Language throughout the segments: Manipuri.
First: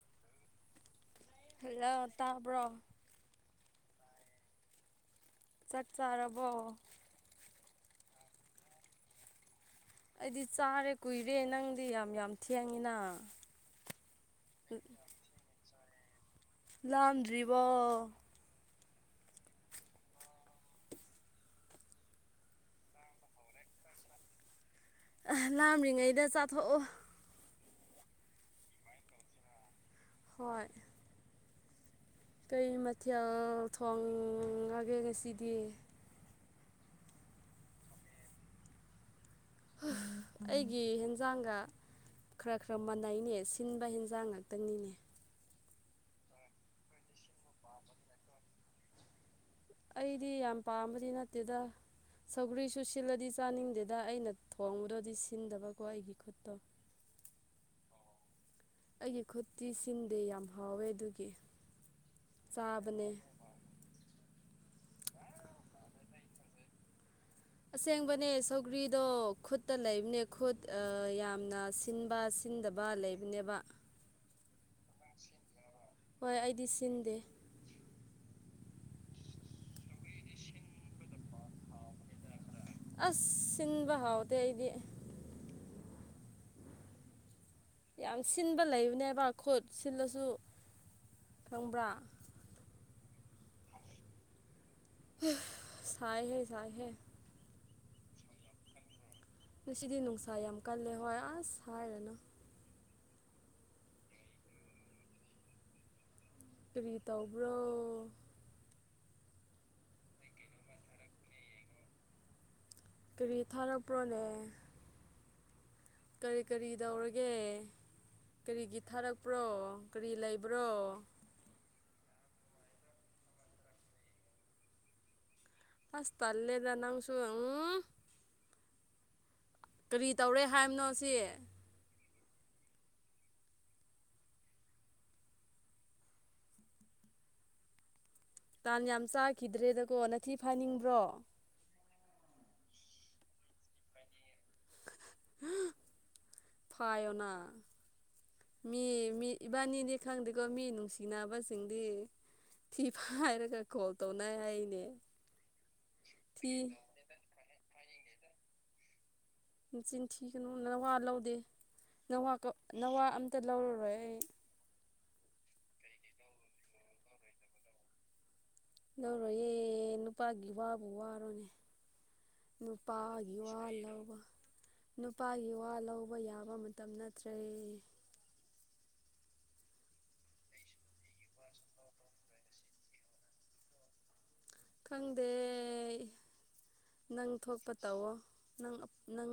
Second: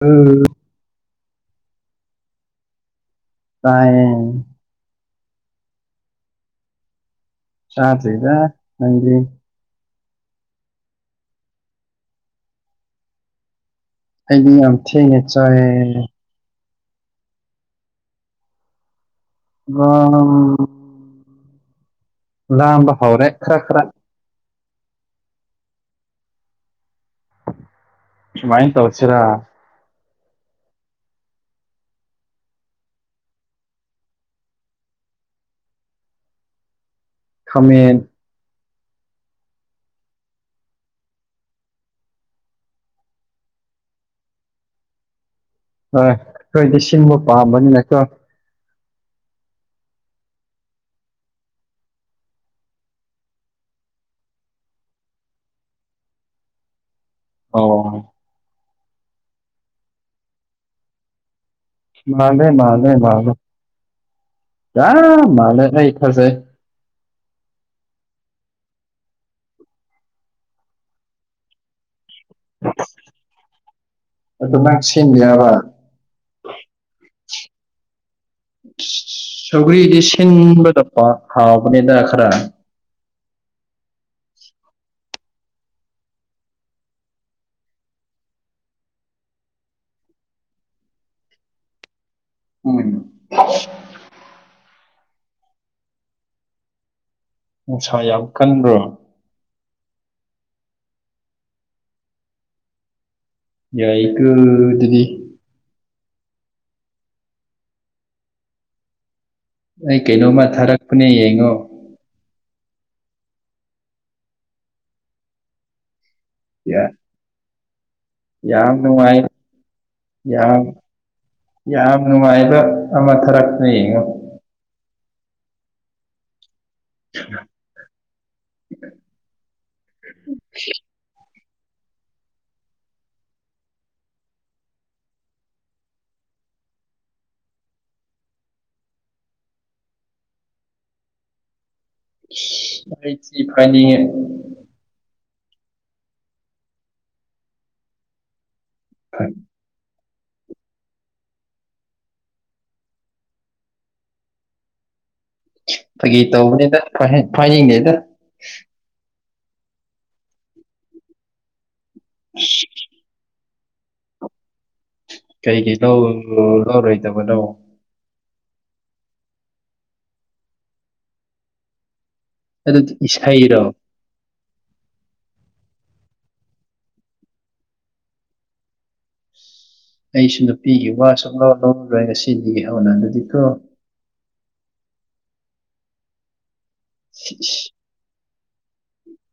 ꯎꯝ ꯂ ꯇꯥꯕ꯭ꯔꯣ ꯀꯥꯏ ꯆꯠ ꯆꯥꯔꯕꯣ ꯁꯥꯇꯗ ꯅꯪꯒꯤ ꯑꯩꯗꯤ ꯆꯥꯔꯦ ꯀꯨꯏꯔꯦ ꯅꯪꯗꯤ ꯌꯥꯝ ꯌꯥꯝ ꯊꯦꯡꯉꯤꯅ ꯑꯩꯗꯤ ꯌꯥꯝ ꯊꯦꯡꯉꯦ ꯆꯥꯏꯦ ꯂꯥꯝꯗ꯭ꯔꯤꯕ ꯑꯣ ꯂꯝꯕ ꯍꯥꯎꯔꯦ ꯈꯔ ꯈꯔ ꯑ ꯂꯥꯝꯔꯤꯉꯩꯗ ꯆꯥꯊꯣꯛꯑꯣ ꯃꯥꯏꯟ ꯇꯧꯁꯤꯔꯥ ꯍꯣꯏ ꯀꯩ ꯃꯊꯦꯜ ꯊꯣꯡꯉꯒꯦ ꯉꯁꯤꯗꯤ ꯈꯥꯃꯦꯟ ꯑꯩꯒꯤ ꯍꯦꯟꯖꯥꯡꯒ ꯈꯔ ꯈꯔ ꯃꯥꯟꯅꯩꯅꯦ ꯁꯤꯟꯕ ꯍꯦꯟꯖꯥꯡ ꯉꯥꯛꯇꯅꯤꯅꯦ ꯍꯣꯏ ꯑꯩꯈꯣꯏꯗꯤ ꯁꯤꯡꯕ ꯄꯥꯝꯕꯅꯤꯅꯣ ꯑꯩꯗꯤ ꯌꯥꯝ ꯄꯥꯝꯕꯗꯤ ꯅꯠꯇꯦꯗ ꯁꯧꯒ꯭ꯔꯤꯁꯨ ꯁꯤꯜꯂꯗꯤ ꯆꯥꯅꯤꯡꯗꯦꯗ ꯑꯩꯅ ꯊꯣꯡꯕꯗꯣꯗꯤ ꯁꯤꯟꯗꯕꯀꯣ ꯑꯩꯒꯤ ꯈꯨꯠꯇꯣ ꯑꯣ ꯑꯩꯒꯤ ꯈꯨꯠꯇꯤ ꯁꯤꯟꯗꯦ ꯌꯥꯝ ꯍꯥꯎꯋꯦ ꯑꯗꯨꯒꯤ ꯃꯥꯅꯦ ꯃꯥꯅꯦ ꯆꯥꯕꯅꯦ ꯃꯥꯅꯦ ꯌꯥ ꯃꯥꯅꯦ ꯀ ꯊꯁꯦ ꯑꯁꯦꯡꯕꯅꯦ ꯁꯧꯒ꯭ꯔꯤꯗꯣ ꯈꯨꯠꯇ ꯂꯩꯕꯅꯦ ꯈꯨꯠ ꯌꯥꯝꯅ ꯁꯤꯟꯕ ꯊꯤꯟꯗꯕ ꯂꯩꯕꯅꯦꯕ ꯑꯗꯨ ꯅꯪ ꯁꯦꯝꯕ ꯌꯥꯕ ꯍꯣꯏ ꯑꯩꯗꯤ ꯁꯤꯟꯗꯦ ꯁꯧꯒ꯭ꯔꯤꯗꯤ ꯁꯤꯟꯕꯗ ꯍꯥꯎꯕꯅꯤꯅ ꯈꯔ ꯑꯁ ꯁꯤꯁꯤꯡꯕ ꯍꯥꯎꯇꯦ ꯑꯩꯗꯤ ꯌꯥꯝ ꯁꯤꯟꯕ ꯂꯩꯕꯅꯦꯕ ꯈꯨꯠ ꯁꯤꯜꯂꯁꯨ ꯈꯪꯕ꯭ꯔꯥ ꯎ ꯆꯥꯏꯍꯦ ꯆꯥꯏꯍꯦ ꯅꯨꯡꯁꯥ ꯌꯥꯝ ꯀꯟꯕ꯭ꯔꯣ ꯉꯁꯤꯗꯤ ꯅꯨꯡꯁꯥ ꯌꯥꯝ ꯀꯜꯂꯦ ꯍꯣꯏ ꯑꯁ ꯍꯥꯏꯔꯅꯨ ꯌꯥꯏ ꯀ ꯏꯗꯤꯗꯤ ꯀꯔꯤ ꯇꯧꯕ꯭ꯔꯣ ꯑꯩ ꯀꯩꯅꯣꯝꯃ ꯊꯥꯔꯛꯄꯅꯦ ꯌꯦꯡꯉꯣ ꯀꯔꯤ ꯊꯥꯔꯛꯄ꯭ꯔꯣꯅꯦ ꯀꯔꯤ ꯀꯔꯤ ꯌꯥ ꯇꯧꯔꯒꯦ ꯌꯥꯝ ꯀꯔꯤꯒꯤ ꯅꯨꯡꯉꯥꯏ ꯊꯥꯔꯛꯄ꯭ꯔꯣ ꯀꯔꯤ ꯂꯩꯕ꯭ꯔꯣ ꯌꯥꯝ ꯌꯥꯝ ꯅꯨꯡꯉꯥꯏꯕ ꯑꯃ ꯊꯔꯛꯅ ꯌꯦꯡꯉꯣ ꯐꯥꯁꯇꯜ ꯂꯦꯗ ꯂꯅꯥꯪꯁꯨ ꯑ ꯀꯔꯤ ꯇꯧꯔꯦ ꯍꯥꯏꯕꯅꯣ ꯁꯤ ꯇꯥꯟ ꯌꯥꯝ ꯆꯥꯈꯤꯗ꯭ꯔꯦꯗꯀꯣ ꯅꯅꯥꯊꯤ ꯐꯥꯅꯤꯡꯕ꯭ꯔꯣ ꯑꯩ ꯐꯅꯤꯡꯉꯦ ꯐꯥꯏꯅꯥ ꯃꯤ ꯃꯤ ꯐ- ꯏꯕꯥꯅꯤꯗꯤ ꯈꯪꯗꯦꯀꯣ ꯃꯤ ꯅꯨꯡꯁꯤꯁꯤꯡꯅꯅꯥꯕꯁꯤꯡꯗꯤ ꯊꯤ ꯐ ꯍꯥꯏꯔꯒ ꯀꯣꯜ ꯇꯧꯅ ꯍꯥꯏ ꯑꯩꯅꯦ ꯐꯩꯒꯤꯩ ꯇꯧꯕꯅꯦꯗ ꯐꯥꯏꯅꯤꯡꯅꯦꯗ ꯆꯤꯟꯊꯤ ꯀꯅꯣ ꯅꯋꯥ ꯂꯧꯗꯦ ꯅꯋꯥ ꯅꯋꯥ ꯑꯝꯇ ꯂꯧꯔꯔꯣꯏ ꯑꯩ ꯀꯩꯒꯤ ꯂꯧ ꯂꯧꯔꯣꯏꯗꯕꯅꯣ ꯅꯧꯔꯣꯍ ꯅꯨꯄꯥꯒꯤ ꯋꯥꯕꯨ ꯋꯥꯔꯣꯅꯦ ꯑꯗꯨꯗꯤ ꯅꯨꯄꯥꯒꯤ ꯏꯁꯩꯔꯣ ꯋꯥ ꯂꯧꯕ ꯅꯨꯄꯥꯒꯤ ꯋꯥ ꯂꯧꯕ ꯌꯥꯕ ꯃꯇꯝ ꯅꯠꯇ꯭ꯔꯦ ꯑꯩꯁꯨ ꯅꯨꯄꯤꯒꯤ ꯋꯥ ꯁꯨꯡꯂꯧ ꯂꯧꯔꯔꯣꯏ ꯉꯁꯤꯗꯒꯤ ꯍꯧꯅ ꯑꯗꯨꯗꯤ ꯀꯣ ꯈꯪꯗꯦ ꯅꯪ ꯏꯁ, ꯏꯁ, ꯊꯣꯛꯄ ꯇꯧꯋꯣ ꯅꯪ ꯅꯪ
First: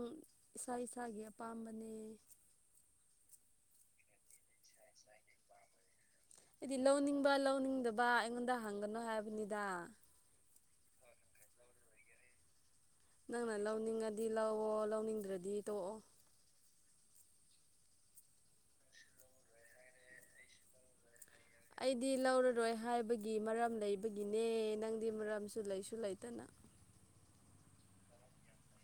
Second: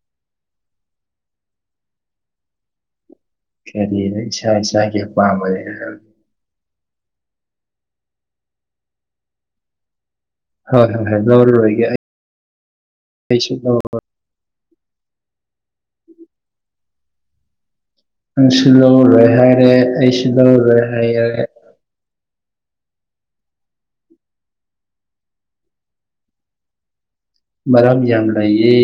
ꯏꯁꯥ ꯏꯁꯥꯒꯤ ꯑꯄꯥꯝꯕꯅꯦ ꯀꯔꯤ ꯅꯪ ꯏꯁꯥ ꯏꯁꯥꯒꯤ ꯄꯥꯝꯕꯅꯦ ꯍꯥꯏꯗꯤ ꯂꯧꯅꯤꯡꯕ ꯂꯧꯅꯤꯡꯗꯕ ꯑꯩꯉꯣꯟꯗ ꯍꯪꯒꯅꯣ ꯍꯥꯏꯕꯅꯤꯗ ꯍꯣꯏ ꯍꯣꯏ ꯍꯣꯏ ꯂꯧꯔꯔꯣꯏꯒꯦ ꯑꯩ ꯑꯩꯁꯨ ꯅꯪꯅ ꯂꯧ ꯂꯧꯅꯤꯡꯉꯗꯤ ꯂꯧꯑꯣ ꯂꯧꯅꯤꯡꯗ꯭ꯔꯗꯤ ꯇꯣꯛꯑꯣ ꯅꯪꯁꯨ ꯂꯧꯔꯔꯣꯏ ꯍꯥꯏꯔꯦ ꯑꯩꯁꯨ ꯂꯧꯔꯔꯣꯏ ꯍꯥꯏꯔꯒꯦ ꯑꯩꯗꯤ ꯂꯧꯔꯔꯣꯏ ꯍꯥꯏꯕꯒꯤ ꯃꯔꯝ ꯂꯩꯕꯒꯤꯅꯦ ꯅꯪꯗꯤ ꯃꯔꯝꯁꯨ ꯂꯩꯁꯨ ꯂꯩꯇꯅ ꯃꯔꯝ ꯌꯥꯝ ꯂꯩꯌꯦ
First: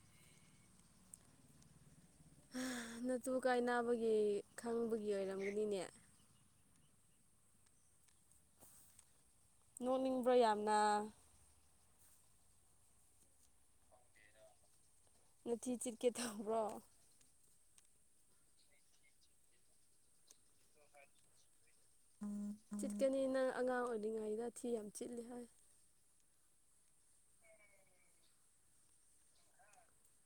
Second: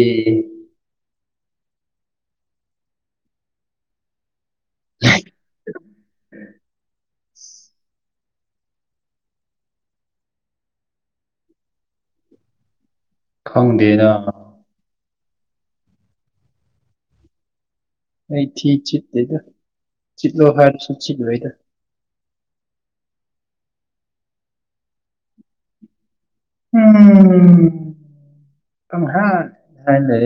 ꯅꯇꯨ ꯀꯥꯏꯅꯥꯕꯒꯤ ꯈꯪꯕꯒꯤ ꯑꯣꯏꯔꯝꯒꯅꯤꯅꯦ ꯅꯣꯛꯅꯤꯡꯕ꯭ꯔꯣ ꯌꯥꯝꯅ ꯈꯪꯗꯦꯅ [inaudible] ꯇꯧꯕ꯭ꯔꯣ ꯑꯩ [inaudible] ꯆꯤꯠꯂꯣ ꯍꯥꯏꯔꯁꯨ ꯆꯤꯠꯂꯣꯏꯗ ꯆꯤꯠꯀꯅꯤ ꯅꯪ ꯑꯉꯥꯡ ꯑꯣꯏꯔꯤꯉꯩꯗ [inaudible] ꯆꯤꯠꯂꯤ ꯍꯥꯏ ꯎꯝ ꯀꯪꯍꯥꯠ ꯍꯥꯠꯂꯦ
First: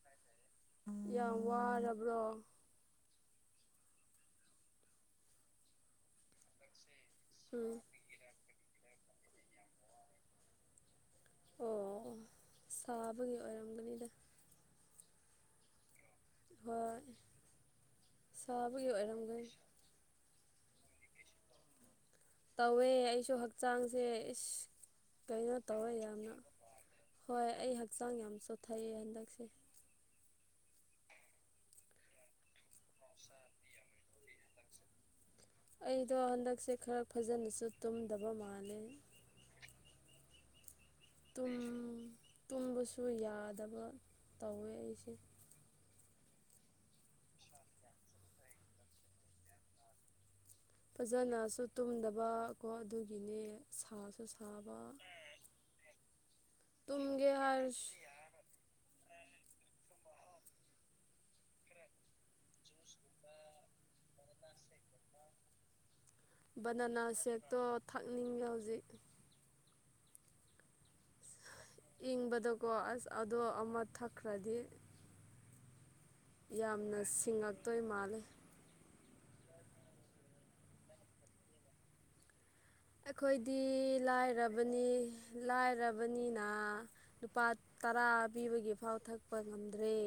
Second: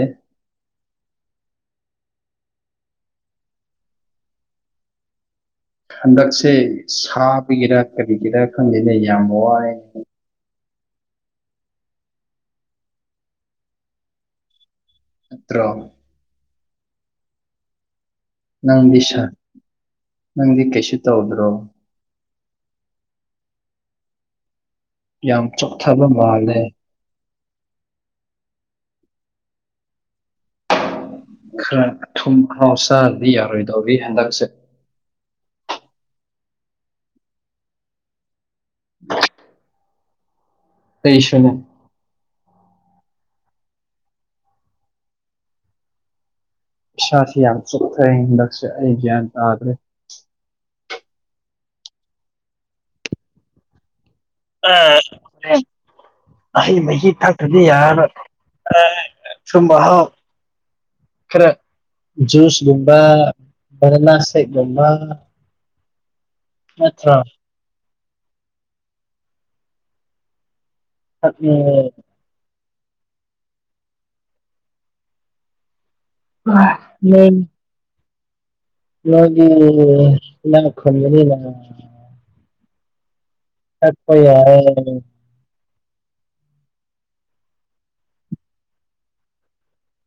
ꯌꯥꯝ ꯋꯥꯔꯕ꯭ꯔꯣ ꯍꯟꯗꯛꯁꯦ ꯁꯥꯕꯒꯤꯔ ꯎꯝ ꯀꯔꯤꯒꯤꯔꯥ ꯈꯪꯗꯦꯅꯦ ꯌꯥꯝ ꯋꯥꯏ ꯑꯣ ꯁꯥꯕꯒꯤ ꯑꯣꯏꯔꯝꯒꯅꯤꯗ ꯅꯠꯇ꯭ꯔꯣ ꯍꯣꯏ ꯁꯥꯕꯒꯤ ꯅꯪꯗꯤ ꯁꯥ ꯑꯣꯏꯔꯝꯒꯅꯤ ꯅꯪꯗꯤ ꯀꯩꯁꯨ ꯇꯧꯗ꯭ꯔꯣ ꯇꯧꯋꯦ ꯑꯩꯁꯨ ꯍꯛꯆꯥꯡꯁꯦ ꯏꯁ ꯌꯥꯝ ꯀꯩꯅꯣ ꯇꯧꯋꯦ ꯆꯣꯛꯊꯕ ꯌꯥꯝꯅ ꯃꯥꯜꯂꯦ ꯍꯣꯏ ꯑꯩ ꯍꯛꯆꯥꯡ ꯌꯥꯝ ꯆꯣꯠꯊꯩꯑꯦ ꯍꯟꯗꯛꯁꯦ ꯈꯔ ꯑꯊꯨꯝ ꯃꯍꯥꯎ ꯆꯥꯗꯗꯤ ꯌꯥꯔꯣꯏꯗꯧꯔꯤ ꯍꯟꯗꯛꯁꯦ ꯑꯩꯗꯣ ꯍꯟꯗꯛꯁꯦ ꯈꯔ ꯐꯖꯅꯁꯨ ꯇꯨꯝꯗꯕ ꯃꯥꯜꯂꯦ ꯑꯩꯁꯨꯅꯦ ꯇꯨꯝ ꯇꯨꯝꯕꯁꯨ ꯌꯥꯗꯕ ꯇꯧꯋꯦ ꯑꯩꯁꯦ ꯏꯁꯥꯁꯦ ꯌꯥꯝ ꯆꯣꯛꯊꯩ ꯍꯟꯗꯛꯁꯦ ꯑꯩ ꯒ꯭ꯌꯥꯟ ꯇꯥꯗ꯭ꯔꯦ ꯐꯖꯅꯁꯨ ꯇꯨꯝꯗꯕ ꯀꯣ ꯑꯗꯨꯒꯤꯅꯦ ꯁꯥꯁꯨ ꯁꯥ ꯑ ꯍꯩ ꯃꯍꯤ ꯇꯨꯝꯒꯦ ꯊꯛꯇ꯭ꯔꯗꯤ ꯍꯥꯏꯔꯁꯨ ꯌꯥꯔꯔꯣꯏ ꯍꯣꯏ ꯑꯊꯨꯝ ꯑꯍꯥꯎ ꯈꯔ ꯖꯨꯁ ꯒꯨꯝꯕ ꯕꯅꯥꯅꯥ ꯁꯦꯛ ꯒꯨꯝꯕ ꯕꯅꯥꯅꯥ ꯁꯦꯛꯇꯣ ꯊꯛꯅꯤꯡꯉꯦ ꯍꯧꯖꯤꯛ ꯊꯛꯅꯤ ꯏꯪꯕꯗꯀꯣ ꯑꯁ ꯑꯗꯣ ꯑꯃ ꯊꯛꯈ꯭ꯔꯗꯤ ꯌꯥꯝꯅ ꯅꯣꯏ ꯁꯤꯡꯉꯛꯇꯣꯏ ꯃꯥꯜꯂꯦ ꯅꯣꯏꯗꯤ ꯏꯅꯥꯛ ꯈꯨꯟꯕꯅꯤꯅ ꯑꯩꯈꯣꯏꯗꯤ ꯊꯛꯄ ꯂꯥꯏꯔꯕꯅꯤ ꯌꯥꯏ ꯂꯥꯏꯔꯕꯅꯤꯅ ꯂꯨꯄꯥ ꯇꯔꯥ ꯄꯤꯕꯒꯤꯐꯥꯎ ꯊꯛꯄ ꯉꯝꯗ꯭ꯔꯦ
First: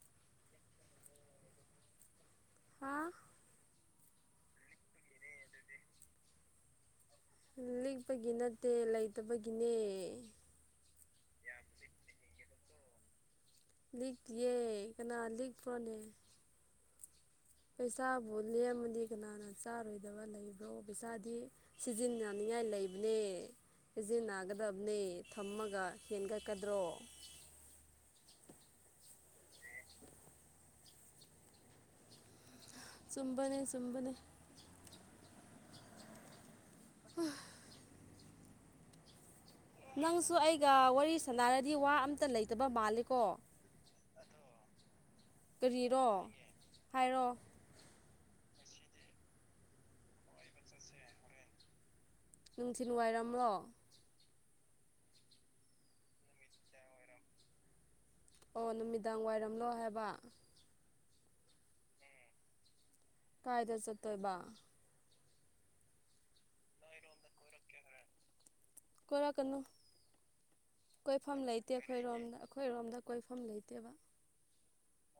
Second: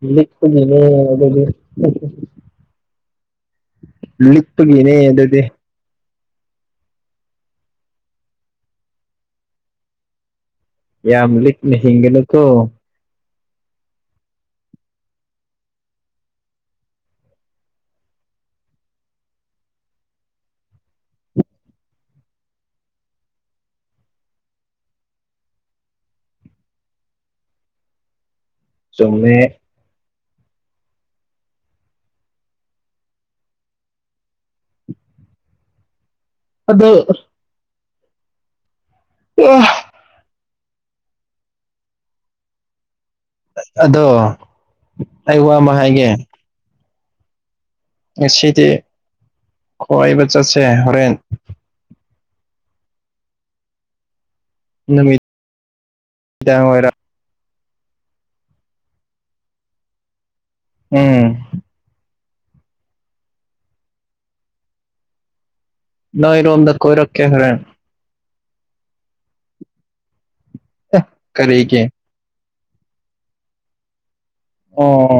ꯅꯨꯃꯤꯠ [unintelligible] ꯑꯗꯨꯗꯤ ꯍꯥꯥ ꯂꯤꯛ ꯄꯒꯤꯅꯦ ꯑꯗꯨꯗꯤ [inaudible] ꯂꯤꯛꯄꯒꯤ ꯅꯠꯇꯦ ꯂꯩꯇꯕꯒꯤꯅꯦ ꯌꯥꯝ ꯂꯤꯛꯅ ꯍꯤꯡꯒꯅꯨ ꯀꯣ ꯂꯤꯛ ꯇꯤꯌꯦ ꯀꯅꯥ ꯂꯤꯛ ꯄ꯭ꯔꯣꯅꯦ ꯄꯩꯁꯥꯕꯨ ꯂꯦꯝꯃꯗꯤ ꯀꯅꯥꯅ ꯆꯥꯔꯣꯏꯗꯕ ꯂꯩꯕ꯭ꯔꯣ ꯄꯩꯁꯥꯗꯤ ꯁꯤꯖꯤꯟꯅꯅꯤꯉꯥꯏ ꯂꯩꯕꯅꯦ ꯁꯤꯖꯤꯟꯅꯒꯗꯕꯅꯦ ꯊꯝꯃꯒ ꯍꯦꯟꯒꯠꯀꯗ꯭ꯔꯣ ꯆꯨꯝꯃꯦ ꯆꯨꯝꯕꯅꯦ ꯆꯨꯝꯕꯅꯦ ꯑꯗꫭ ꯑꯦ [unintelligible] ꯅꯪꯁꯨ ꯑꯩꯒ ꯋꯥꯔꯤ ꯁꯥꯟꯅꯔꯗꯤ ꯋꯥ ꯑꯝꯇ ꯂꯩꯇꯕ ꯃꯥꯜꯂꯤꯀꯣ ꯑꯗꯣ ꯑꯩ ꯋꯥꯃ ꯀꯔꯤꯔꯣ ꯍꯥꯏꯒꯦ ꯍꯥꯏꯔꯣ ꯉꯁꯤꯗꯤ ꯀꫭꯏꯕ ꯆꯠꯁꯦ ꯍꯣꯔꯦꯟ ꯅꯨꯡꯊꯤꯟ ꯋꯥꯏꯔꯝ꯭ꯔꯣ ꯅꯨꯃꯤꯠꯗꯥꯡ ꯋꯥꯏꯔꯝ ꯑꯣ ꯅꯨꯃꯤꯗꯥꯡ ꯋꯥꯏꯔꯝꯂꯣ ꯍꯥꯏꯕ ꯎꯝ ꯀꯥꯏꯗ ꯆꯠꯇꫭꯏꯕ ꯅꫭꯏꯔꫭꯝꯗ ꯀꫭꯏꯔꯛꯀꯅꯨ ꯀꯣꯏꯐꯝ ꯂꯩꯇꯦ ꯀꯔꯤꯒꯤ ꯑꯩꯈꯣꯏꯔꯣꯝꯗ ꯑꯩꯈꯣꯏꯔꯣꯝꯗ ꯀꯣꯏꯐꯝ ꯂꯩꯇꯦꯕ ꯑꯣ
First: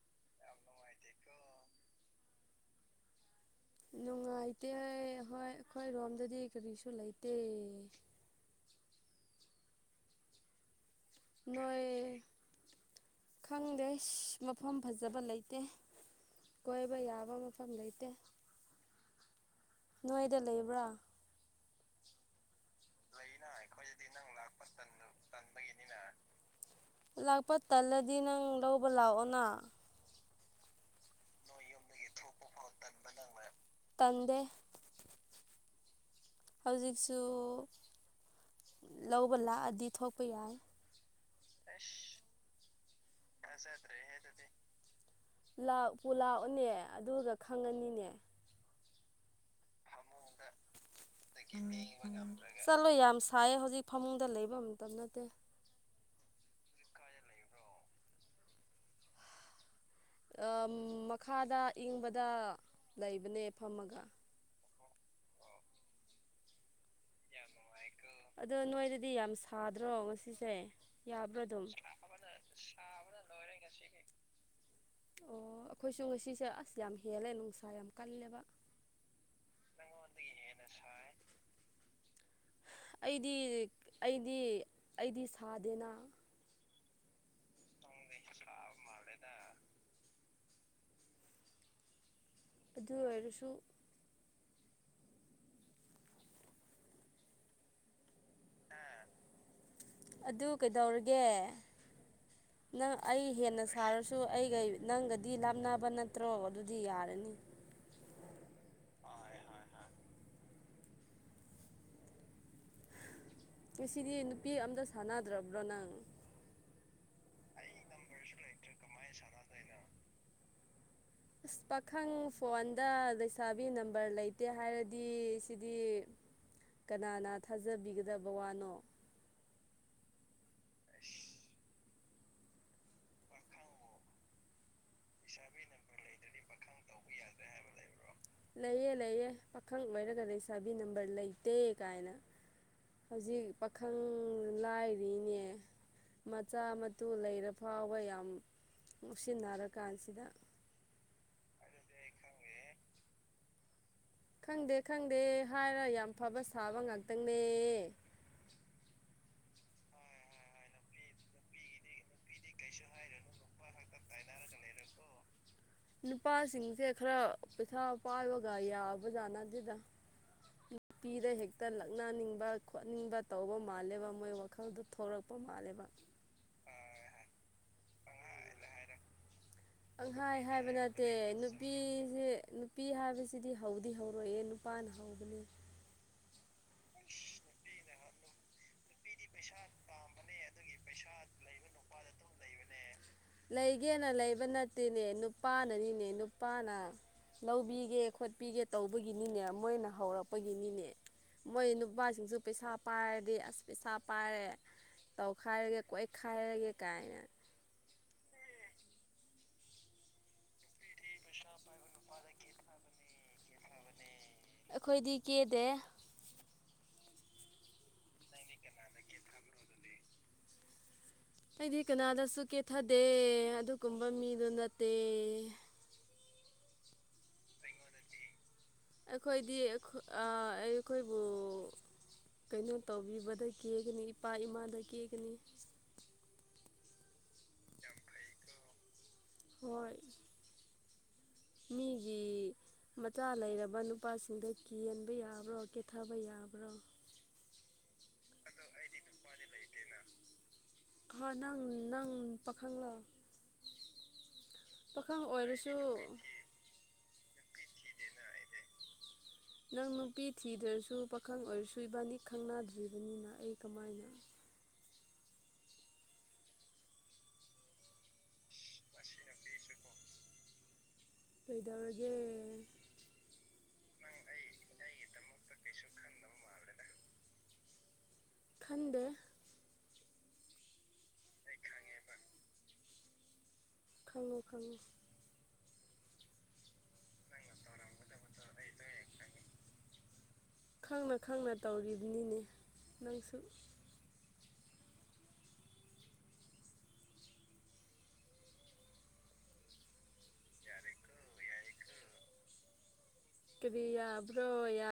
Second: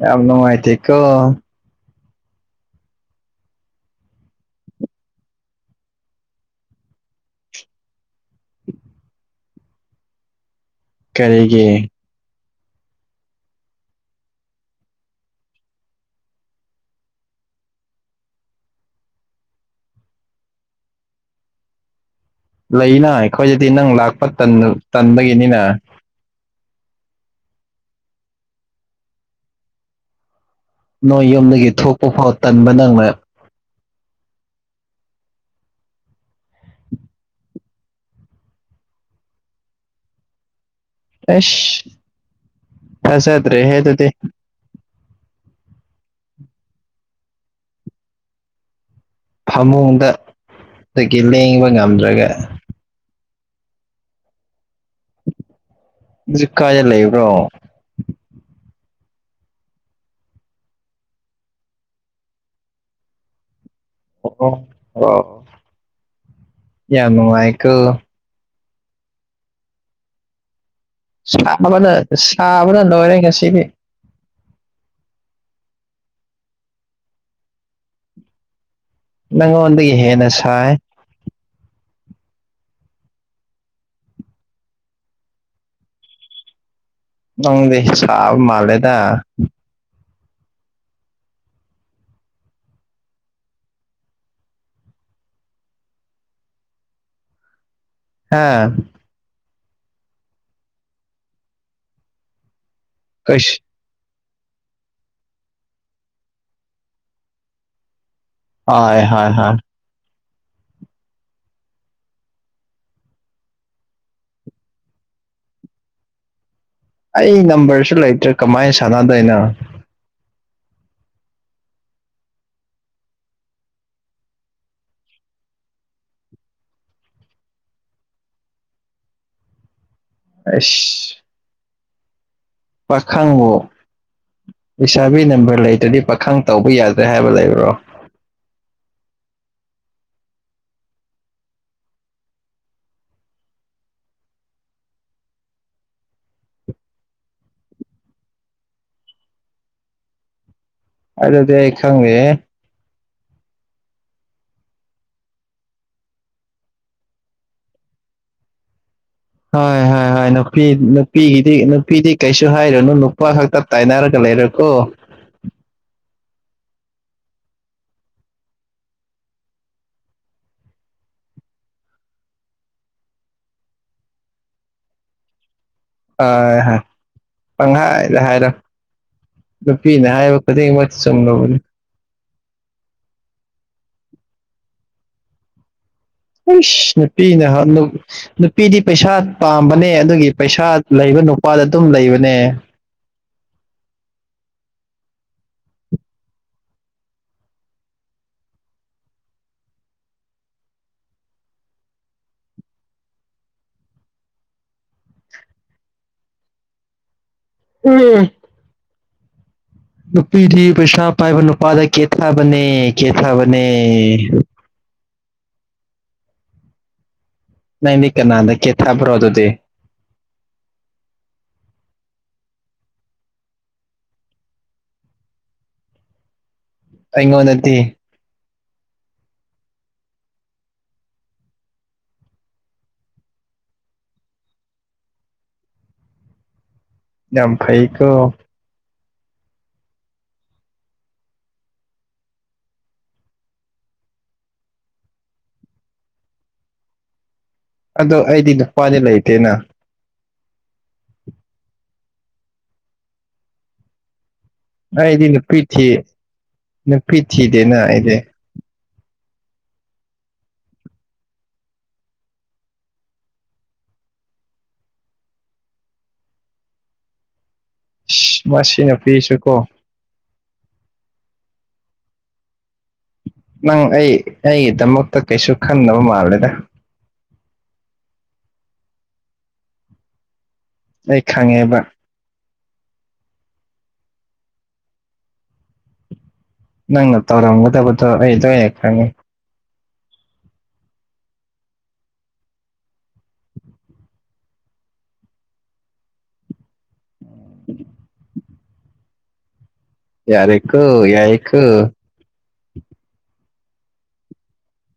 ꯌꯥꯝ ꯅꯨꯡꯉꯥꯏꯇꯦ ꯀꯣ ꯅꯨꯡꯉꯥꯏꯇꯦ ꯍꯣꯏ ꯑꯩꯈꯣꯏ ꯔꯣꯝꯗꯗꯤ ꯀꯔꯤꯁꯨ ꯂꯩꯇꯦ ꯀꯔꯤꯒꯤ ꯅꯣꯏ ꯈꯪꯗꯦ ꯃꯐꯝ ꯐꯖꯕ ꯂꯩꯇꯦ ꯀꯣꯏꯕ ꯌꯥꯕ ꯃꯐꯝ ꯂꯩꯇꯦ ꯅꯣꯏꯗ ꯂꯩꯕ꯭ꯔꯥ ꯂꯩꯅ ꯑꯩꯈꯣꯏꯗꯗꯤ ꯅꯪ ꯂꯥꯛꯄ ꯇꯟꯗ ꯇꯟꯕꯒꯤꯅꯤꯅ ꯂꯥꯛꯄ ꯇꯜꯂꯗꯤ ꯅꯪ ꯂꯧꯕ ꯂꯥꯛꯑꯣꯅ ꯅꯣꯏ ꯌꯨꯝꯗꯒꯤ ꯊꯣꯛꯄ ꯐꯥꯎ ꯇꯟꯕ ꯅꯪꯅ ꯇꯟꯗꯦ ꯍꯧꯖꯤꯛꯁꯨ ꯂꯧꯕ ꯂꯥꯛꯑꯗꯤ ꯊꯣꯛꯄ ꯌꯥꯏ ꯑꯦꯁ ꯐꯖꯗꯔꯦꯍꯦ ꯑꯗꯨꯗꯤ ꯂꯥꯛ ꯄꯨꯨ ꯂꯥꯛꯑꯣꯅꯦ ꯑꯗꯨꯒ ꯈꯪꯉꯅꯤꯅꯦ ꯐꯃꯨꯡꯗ ꯑꯗꯒꯤ ꯂꯦꯡꯕ ꯉꯝꯗ꯭ꯔꯒ ꯆꯠꯂꯨ ꯌꯥꯝ ꯁꯥꯏꯌꯦ ꯍꯧꯖꯤꯛ ꯐꯃꯨꯡꯗ ꯂꯩꯕ ꯃꯇꯝ ꯅꯠꯇꯦ ꯍꯧꯖꯤꯛ ꯀꯥꯏꯗ ꯂꯩꯕ꯭ꯔꯣ ꯃꯈꯥꯗ ꯏꯪꯕꯗ ꯂꯩꯕꯅꯦ ꯐꯝꯃꯒ ꯑꯣ ꯑ ꯑꯗꯣ ꯅꯣꯏꯗꯗꯤ ꯌꯥꯝ ꯁꯥꯗ꯭ꯔꯣ ꯉꯁꯤꯁꯦ ꯁꯥꯕꯅ ꯁꯥꯕꯅ ꯂꯣꯏꯔꯦ ꯉꯁꯤꯗꯤ ꯑꯣ ꯑꯩꯈꯣꯏꯁꯨ ꯉꯁꯤꯁꯦ ꯑꯁ ꯌꯥꯝ ꯍꯦꯜꯂꯦ ꯅꯨꯡꯁꯥ ꯌꯥꯝ ꯀꯜꯂꯦꯕ ꯅꯉꫭꯟꯗꯒꯤ ꯍꯦꯟꯅ ꯁꯥꯏ ꯑꯩꯗꯤ ꯑꯩꯗꯤ ꯑꯩꯗꯤ ꯁꯥꯗꯦꯅ ꯅꯪꯗꯤ ꯁꯥꯕ ꯃꯥꯜꯂꯦꯗ ꯑꯗꯨ ꯑꯣꯏꯔꯁꯨ ꯍꯥ ꯑꯗꯨ ꯀꯩꯗꯧꯔꯒꯦ ꯅꯪ ꯑꯩ ꯀꯩꯁ ꯍꯦꯟꯅ ꯁꯥꯔꯁꯨ ꯑꯩꯒ ꯅꯪꯒꯗꯤ ꯂꯥꯞꯅꯕ ꯅꯠꯇ꯭ꯔꯣ ꯑꯗꯨꯗꯤ ꯌꯥꯔꯅꯤ ꯍꫭꯏ ꯍꯣꯏ ꯍꯣꯏ ꯉꯁꯤꯗꯤ ꯅꯨꯄꯤ ꯑꯝꯇ ꯁꯥꯟꯅꯗ꯭ꯔꯕ꯭ꯔꯣ ꯅꯪ ꯑꯩ ꯅꯝꯕꯔꯁꯨ ꯂꯩꯇ꯭ꯔꯦ ꯀꯃꯥꯏ ꯁꯥꯟꯅꯗꯣꯏꯅꯣ ꯑꯁ ꯄꯥꯈꯪ ꯐꯣꯟꯗ ꯂꯩꯁꯥꯕꯤ ꯅꯝꯕꯔ ꯂꯩꯇꯦ ꯍꯥꯏꯔꯗꯤ ꯁꯤꯗꯤ ꯀꯅꯥꯅ ꯊꯥꯖꯕꯤꯒꯗꯕ ꯋꯥꯅꯣ ꯑ [inaudible] ꯄꯈꯕꯣ ꯏꯁꯥꯕꯤ ꯅꯝꯕꯔ ꯂꯩꯇ꯭ꯔꯗꯤ ꯄꯥꯈꯪ ꯇꯧꯕ ꯌꯥꯗ꯭ꯔꯦ ꯍꯥꯏꯕ ꯂꯩꯕ꯭ꯔꯣ ꯂꯩꯑ ꯂꯩꯌꯦ ꯄꯥꯈꯪ ꯑꯣꯏꯔꯒ ꯂꯩꯁꯥꯕꯤ ꯅꯝꯕꯔ ꯂꯩꯇꯦ ꯀꯥꯏꯅ ꯍꯧꯖꯤꯛ ꯄꯥꯈꯪ ꯂꯥꯏꯔꯤꯅꯦ ꯃꯆꯥ ꯃꯨ ꯂꯩꯔ ꯐꯥꯎꯕ ꯌꯥꯝ ꯃꯨꯁꯤꯟꯅꯔ ꯀꯥꯟꯁꯤꯗ ꯑꯗꯗ ꯈꯪꯦ ꯈꯪꯗꯦ ꯈꯪꯗꯦ ꯍꯥꯏꯔ ꯌꯥꯝ ꯐꯕ ꯁꯥꯕ ꯉꯇꯪꯅꯦ ꯍꯣꯏ ꯍꯣꯏ ꯍꯣꯏ ꯅꯄꯤ ꯅꯄꯤꯗꯤ ꯅꯨꯄꯤꯗꯤ ꯀꯩꯁꯨ ꯍꯥꯏꯔꯨꯅꯨ ꯅꯨꯄꯥ ꯈꯛꯇ ꯇꯥꯏꯅꯔꯒ ꯂꯩꯔꯣꯀꯣ ꯅꯨꯄꯥꯁꯤꯡꯁꯦ ꯈꯔ ꯄꯩꯁꯥ ꯄꯥꯏꯕꯒ ꯌꯥꯕꯖꯥꯠꯅ ꯑꯗꯨꯗ ꯅꯨꯄꯤꯗ ꯍꯦꯛꯇ ꯂꯛꯅꯅꯤꯡꯕ ꯈꯣꯠꯅꯤꯡꯕ ꯇꯧꯕ ꯃꯥꯜꯂꯦꯕ ꯃꯣꯏ ꯋꯥꯈꯜꯗꯨ ꯊꯂꯛꯄ ꯄꯄ ꯃꯥꯜꯂꯦꯕ ꯑ ꯍ ꯄꯪꯉꯥꯏ ꯌꯥ ꯍꯥꯏꯔ ꯑꯪꯍꯥꯏ ꯍꯥꯏꯕ ꯅꯠꯇꯦ ꯆꯨꯝꯂꯕꯅꯤ ꯅꯨꯄꯤꯁꯦ ꯅꯨꯄꯤ ꯍꯥꯏꯕꯁꯤꯗꯤ ꯍꯧꯗꯤ ꯍꯧꯔꯛꯦ ꯅꯨꯄꯥꯅ ꯍꯧꯕꯅꯦ ꯑꯁ ꯅꯨꯄꯤꯅ ꯅꯨꯄꯤꯗꯤ ꯄꯩꯁꯥ ꯄꯥꯝꯕꯅꯦ ꯑꯗꯨꯒꯤ ꯄꯩꯁꯥ ꯄꯩꯁꯥ ꯂꯩꯕ ꯅꯨꯄꯥꯗ ꯑꯗꯨꯝ ꯂꯩꯕꯅꯦ ꯂꯩꯒꯦꯅ ꯂꯩꯕ ꯅꯠꯇꯦꯅꯦ ꯅꯨꯄꯥꯅꯅꯤꯅꯦ ꯅꯨꯄꯥꯅ ꯂꯧꯕꯤꯒꯦ ꯈꯣꯠꯄꯤꯒꯦ ꯇꯧꯕꯒꯤꯅꯤꯅꯦ ꯃꯣꯏꯅ ꯍꯧꯔꯛꯄꯒꯤꯅꯤꯅꯦ ꯃꯣꯏ ꯅꯨꯄꯥꯁꯤꯡꯁꯨ ꯄꯩꯁꯥ ꯄꯥꯏꯔꯗꯤ ꯑꯁ ꯄꯩꯁꯥ ꯄꯥꯏꯔꯦ ꯇꯧꯈꯥꯏꯔꯒꯦ ꯀꯣꯏꯈꯥꯏꯔꯒꯦ ꯀꯥꯏꯅ ꯎ ꯅꯨꯄꯤꯗꯤ ꯄꯩꯁꯥ ꯄꯥꯏꯕ ꯅꯨꯄꯥꯗ ꯀꯦꯊꯕꯅꯦ ꯀꯦꯊꯕꯅꯦ ꯑꯩꯈꯣꯏꯗꯤ ꯀꯦꯗꯦ ꯅꯗꯤ ꯀꯅꯥꯗ ꯀꯦ ꯊꯥꯕ꯭ꯔꯣ ꯑꯗꯨꯗꯤ ꯎ ꯑꯩꯗꯤ ꯀꯅꯥꯗꯁꯨ ꯀꯦꯊꯗꯦ ꯑꯗꯨꯒꯨꯝꯕ ꯃꯤꯗꯨ ꯅꯠꯇꯦ ꯑꯩ ꯑꯩꯈꯣꯏꯗꯤ ꯑꯩꯈꯣꯏꯕꯨ ꯀꯩꯅꯣ ꯇꯧꯕꯤꯕꯗ ꯀꯦꯒꯅꯤ ꯏꯄꯥ ꯏꯃꯥꯗ ꯀꯦꯒꯅꯤ ꯌꯥꯝ ꯐꯩꯀꯣ ꯍꯣꯏ ꯃꯤꯒꯤ ꯃꯆꯥ ꯂꯩꯔꯕ ꯅꯨꯄꯥꯁꯤꯡꯗ ꯀꯟꯕ ꯌꯥꯕ꯭ꯔꯣ ꯀꯦꯊꯕ ꯌꯥꯕ꯭ꯔꯣ ꯑꯗꯣ ꯑꯩꯗꯤ ꯅꯨꯄꯥꯗꯤ ꯂꯩꯇꯦꯅ ꯑ ꯅꯪ ꯅꯪ ꯄꯥꯈꯪꯂꯣ ꯄꯥꯈꯪ ꯑꯣꯏꯔꯁꯨ ꯅꯪ ꯐꯤꯊꯗꯦꯅ ꯑꯩꯗꯤꯦ ꯅꯪ ꯅꯨꯄꯤ ꯊꯤꯗ꯭ꯔꯁꯨ ꯄꯥꯈꯪ ꯑꯣꯏꯔꯁꯨ ꯏꯕꯥꯅꯤ ꯈꯪꯅꯗ꯭ꯔꯤꯕꯅꯤꯅ ꯑꯩ ꯀꯃꯥꯏꯅ ꯃꯁꯤꯅ ꯄꯤꯁꯨ ꯀꯣ ꯀꯩꯗꯧꯔꯒꯦ ꯅꯪ ꯑꯩ ꯑꯩꯒꯤꯗꯃꯛꯇ ꯀꯩꯁꯨ ꯈꯟꯅꯕ ꯃꯥꯜꯂꯦꯗ ꯈꯟꯗꯦ ꯑꯩ ꯈꯪꯉꯦꯕ ꯈꯪꯉꯨ ꯈꯪꯉꯨ ꯅꯪꯅ ꯇꯧꯔꯝꯒꯗꯕꯗꯣ ꯑꯩꯗꯣ ꯍꯦꯛ ꯈꯪꯉꯦ ꯈꯪꯅ ꯈꯪꯅ ꯇꯧꯔꯤꯕꯅꯤꯅꯦ ꯅꯪꯁꯨ ꯎꯝ ꯌꯥꯔꯦ ꯀ ꯌꯥꯏꯏ ꯀ ꯀꯔꯤꯌꯥ ꯭ꯔꯣꯌꯥ